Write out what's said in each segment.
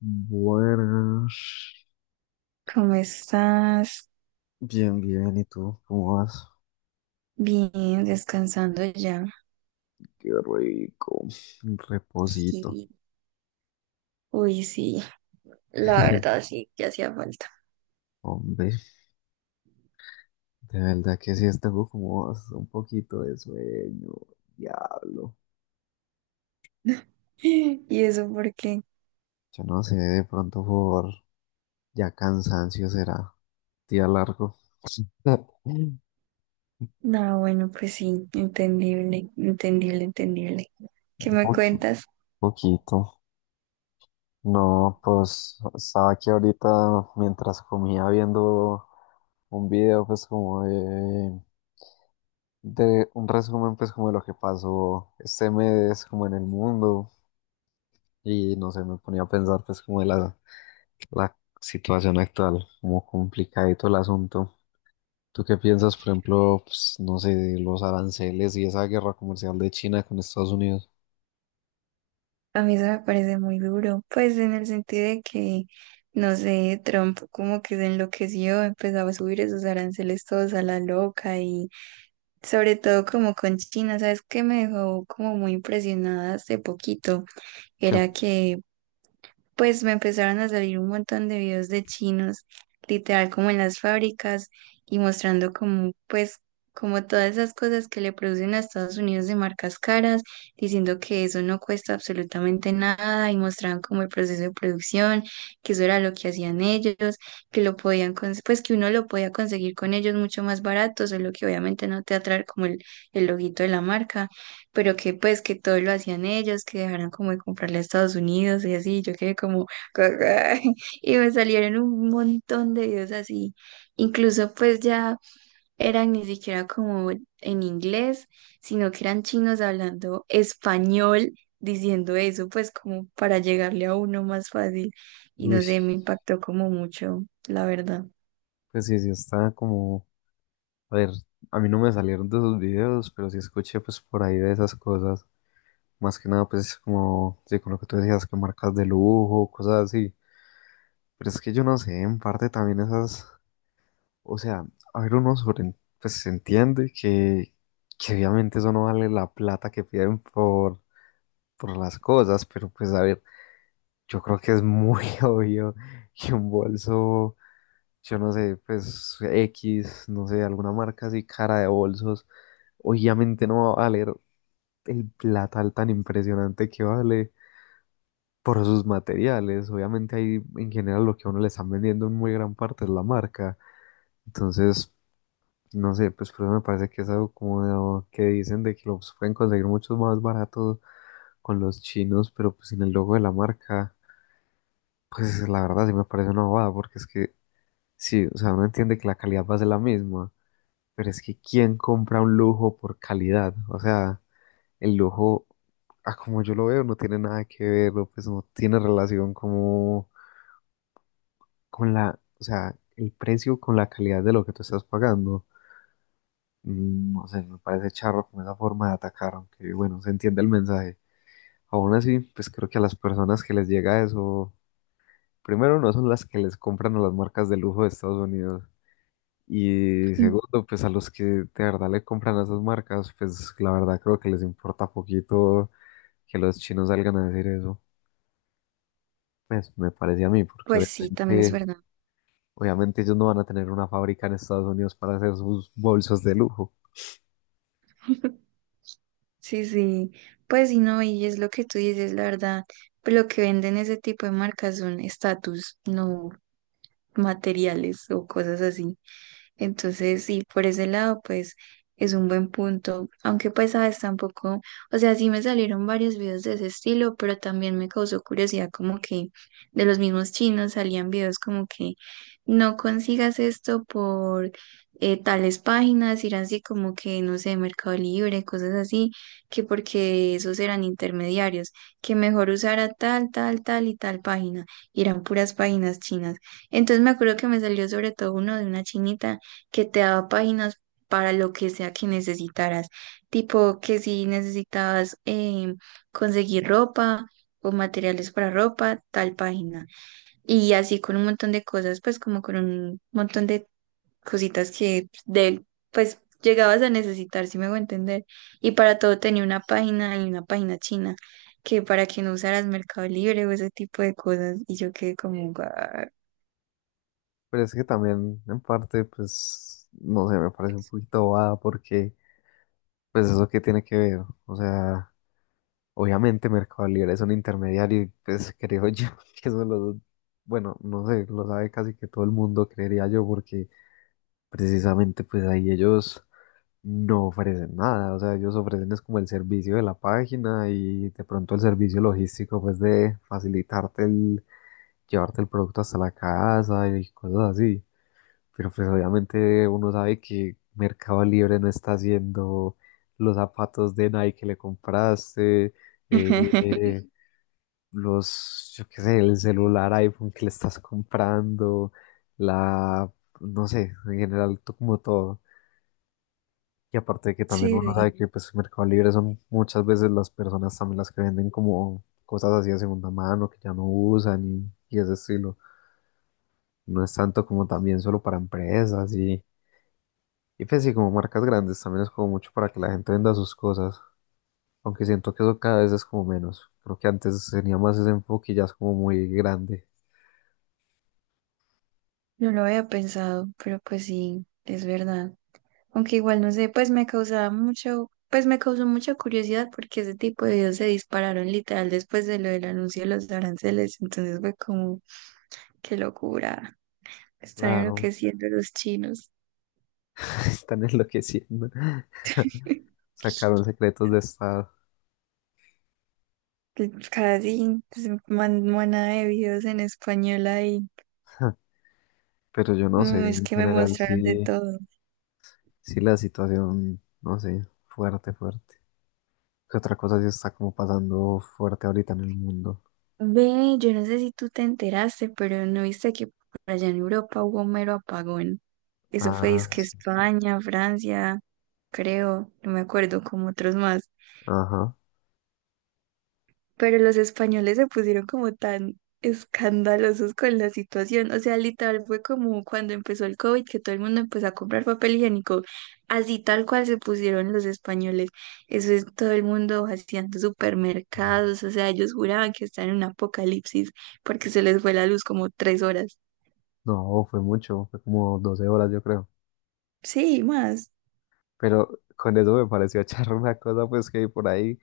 Buenas. ¿Cómo estás? Bien, bien. ¿Y tú? ¿Cómo vas? Bien, descansando ya. Qué rico. Un reposito. Y, uy, sí, la verdad sí, que hacía falta. Hombre, de verdad que sí, tengo como un poquito de sueño. Diablo. ¿Y eso por qué? Yo no sé, de pronto por ya cansancio será. Día largo. Un No, bueno, pues sí, entendible, entendible, entendible. ¿Qué me poqui- cuentas? poquito. No, pues estaba aquí ahorita mientras comía viendo un video, pues como de un resumen, pues, como de lo que pasó este mes, como en el mundo, y no sé, me ponía a pensar, pues, como de la situación actual, como complicadito el asunto. ¿Tú qué piensas, por ejemplo, pues, no sé, de los aranceles y esa guerra comercial de China con Estados Unidos? A mí eso me parece muy duro, pues en el sentido de que, no sé, Trump como que se enloqueció, empezaba a subir esos aranceles todos a la loca. Sobre todo como con China, ¿sabes qué me dejó como muy impresionada hace poquito? Que Era que pues me empezaron a salir un montón de videos de chinos, literal como en las fábricas y mostrando como pues como todas esas cosas que le producen a Estados Unidos de marcas caras, diciendo que eso no cuesta absolutamente nada y mostraban como el proceso de producción, que eso era lo que hacían ellos, que lo podían pues que uno lo podía conseguir con ellos mucho más barato, solo que obviamente no te atrae como el loguito de la marca, pero que pues que todo lo hacían ellos, que dejaran como de comprarle a Estados Unidos y así, yo quedé como, y me salieron un montón de videos así, incluso pues ya eran ni siquiera como en inglés, sino que eran chinos hablando español, diciendo eso, pues como para llegarle a uno más fácil, y no uy, sé, me impactó como mucho, la verdad. pues sí, sí, está como, a ver, a mí no me salieron de esos videos, pero sí escuché, pues, por ahí de esas cosas. Más que nada, pues, como, sí, con lo que tú decías, que marcas de lujo, cosas así. Pero es que yo no sé, en parte también esas, o sea, a ver, uno sobre, pues se entiende que obviamente eso no vale la plata que piden por las cosas, pero pues a ver, yo creo que es muy obvio que un bolso, yo no sé, pues X, no sé, alguna marca así cara de bolsos, obviamente no va a valer el platal tan impresionante que vale por sus materiales. Obviamente ahí en general lo que a uno le están vendiendo en muy gran parte es la marca. Entonces, no sé, pues por eso me parece que es algo como o que dicen de que los pueden conseguir muchos más baratos con los chinos, pero pues sin el logo de la marca, pues la verdad sí me parece una bobada, porque es que sí, o sea, uno entiende que la calidad va a ser la misma, pero es que ¿quién compra un lujo por calidad? O sea, el lujo, a como yo lo veo, no tiene nada que ver, o, pues no tiene relación como con la, o sea, el precio con la calidad de lo que tú estás pagando. No sé, me parece charro como esa forma de atacar, aunque bueno, se entiende el mensaje. Aún así, pues creo que a las personas que les llega eso, primero no son las que les compran a las marcas de lujo de Estados Unidos. Y segundo, pues a los que de verdad le compran a esas marcas, pues la verdad creo que les importa poquito que los chinos salgan a decir eso. Pues me parece a mí, porque Pues sí, también es obviamente, verdad. obviamente ellos no van a tener una fábrica en Estados Unidos para hacer sus bolsos de lujo. Sí, sí, pues sí, no, y es lo que tú dices, la verdad, pues lo que venden ese tipo de marcas son estatus, no materiales o cosas así. Entonces, sí, por ese lado, pues es un buen punto. Aunque pues, sabes, tampoco, o sea, sí me salieron varios videos de ese estilo, pero también me causó curiosidad como que de los mismos chinos salían videos como que no consigas esto por tales páginas, ir así como que, no sé, Mercado Libre, cosas así, que porque esos eran intermediarios, que mejor usara tal, tal, tal y tal página, y eran puras páginas chinas. Entonces me acuerdo que me salió sobre todo uno de una chinita que te daba páginas para lo que sea que necesitaras. Tipo que si necesitabas conseguir ropa o materiales para ropa, tal página. Y así con un montón de cosas, pues como con un montón de cositas que de, pues llegabas a necesitar, si me hago entender. Y para todo tenía una página y una página china, que para que no usaras Mercado Libre o ese tipo de cosas. Y yo quedé como, "Guau". Pero es que también, en parte, pues, no sé, me parece un poquito bobada porque, pues, eso qué tiene que ver. O sea, obviamente Mercado Libre es un intermediario y, pues, creo yo que eso lo, bueno, no sé, lo sabe casi que todo el mundo, creería yo, porque precisamente, pues, ahí ellos no ofrecen nada. O sea, ellos ofrecen es como el servicio de la página y de pronto el servicio logístico, pues, de facilitarte el llevarte el producto hasta la casa y cosas así. Pero pues obviamente uno sabe que Mercado Libre no está haciendo los zapatos de Nike que le compraste, eh, los, yo qué sé, el celular iPhone que le estás comprando, la, no sé, en general como todo. Y aparte de que también Sí, uno sí. sabe que pues Mercado Libre son muchas veces las personas también las que venden como cosas así de segunda mano que ya no usan y ese estilo. No es tanto como también solo para empresas y pues sí, como marcas grandes también es como mucho para que la gente venda sus cosas, aunque siento que eso cada vez es como menos. Creo que antes tenía más ese enfoque y ya es como muy grande. No lo había pensado, pero pues sí, es verdad. Aunque igual no sé, pues me causaba mucho, pues me causó mucha curiosidad porque ese tipo de videos se dispararon literal después de lo del anuncio de los aranceles. Entonces fue como, qué locura, están Claro, enloqueciendo los chinos. están enloqueciendo. Sacaron secretos de estado. Casi pues, manada de videos en español ahí. Pero yo no sé, Mm, es en que me general mostraron de sí, todo. sí la situación, no sé, fuerte, fuerte. ¿Qué otra cosa sí está como pasando fuerte ahorita en el mundo? Ve, yo no sé si tú te enteraste, pero no viste que por allá en Europa hubo un mero apagón. Eso fue Ah, que sí, sí. España, Francia, creo, no me acuerdo, como otros más. Ajá. Pero los españoles se pusieron como tan escandalosos con la situación. O sea, literal fue como cuando empezó el COVID, que todo el mundo empezó a comprar papel higiénico. Así tal cual se pusieron los españoles. Eso es todo el mundo vaciando supermercados. O sea, ellos juraban que estaban en un apocalipsis porque se les fue la luz como 3 horas. No, fue mucho, fue como 12 horas yo creo. Sí, más. Pero con eso me pareció charro una cosa, pues que hay por ahí,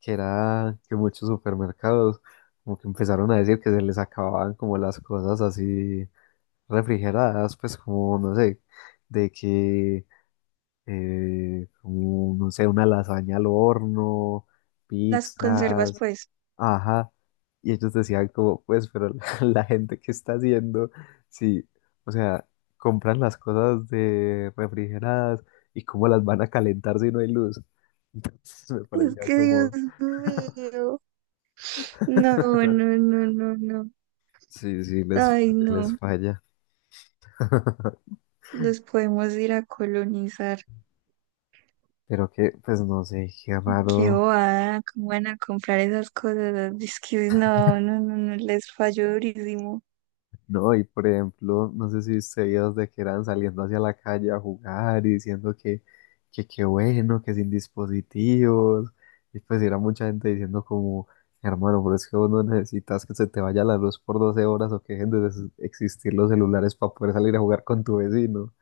que era que muchos supermercados como que empezaron a decir que se les acababan como las cosas así refrigeradas, pues como, no sé, de que, como, no sé, una lasaña al horno, Las conservas, pizzas. pues. Ajá. Y ellos decían como, pues, pero la, la gente que está haciendo, sí, o sea, compran las cosas de refrigeradas y cómo las van a calentar si no hay luz. Entonces me Es parecía que Dios como, mío. No, no, no, no, no. sí, sí, les, Ay, les no. falla. Los podemos ir a colonizar. Pero que, pues no sé, qué Qué raro. bobada, cómo van a comprar esas cosas. Ah, es que no, no, no, no, les falló durísimo. No, y por ejemplo, no sé si ustedes de que eran saliendo hacia la calle a jugar y diciendo que qué bueno, que sin dispositivos. Y pues era mucha gente diciendo como, hermano, pero es que vos no necesitas que se te vaya la luz por 12 horas o que dejen de existir los celulares para poder salir a jugar con tu vecino.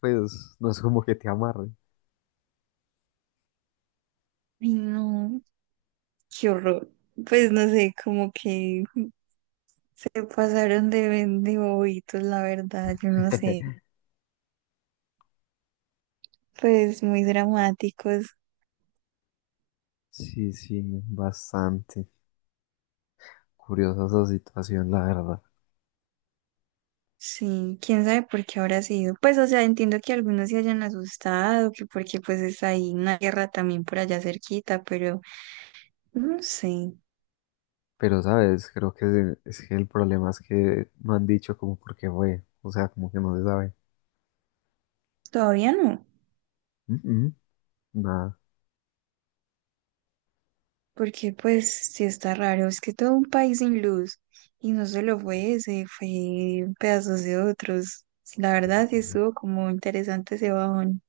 Pues no es como que te amarre. Ay, no, qué horror. Pues no sé, como que se pasaron de, de bobitos, la verdad, yo no sé. Pues muy dramáticos. Sí, sí, bastante curiosa esa situación, la verdad. Sí, quién sabe por qué habrá sido. Pues, o sea, entiendo que algunos se hayan asustado, que porque pues está ahí una guerra también por allá cerquita, pero no sé, Pero, ¿sabes? Creo que es que el problema es que no han dicho como por qué fue. O sea, como que no se sabe. todavía no. Mm, mm, Nada. Porque pues sí está raro, es que todo un país sin luz y no solo fue ese, fue pedazos de otros. La verdad sí estuvo como interesante ese bajón.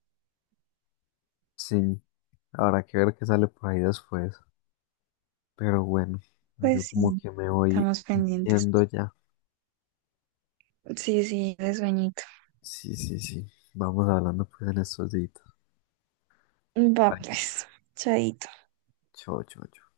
Sí, habrá que ver qué sale por ahí después. Pero bueno, yo Pues como sí, que me voy estamos pendientes. yendo ya. Sí, sí, de sueñito. Sí, sí, sí. Vamos hablando pues en estos días. Va Vale. pues, chaito. Chao, chao, chao.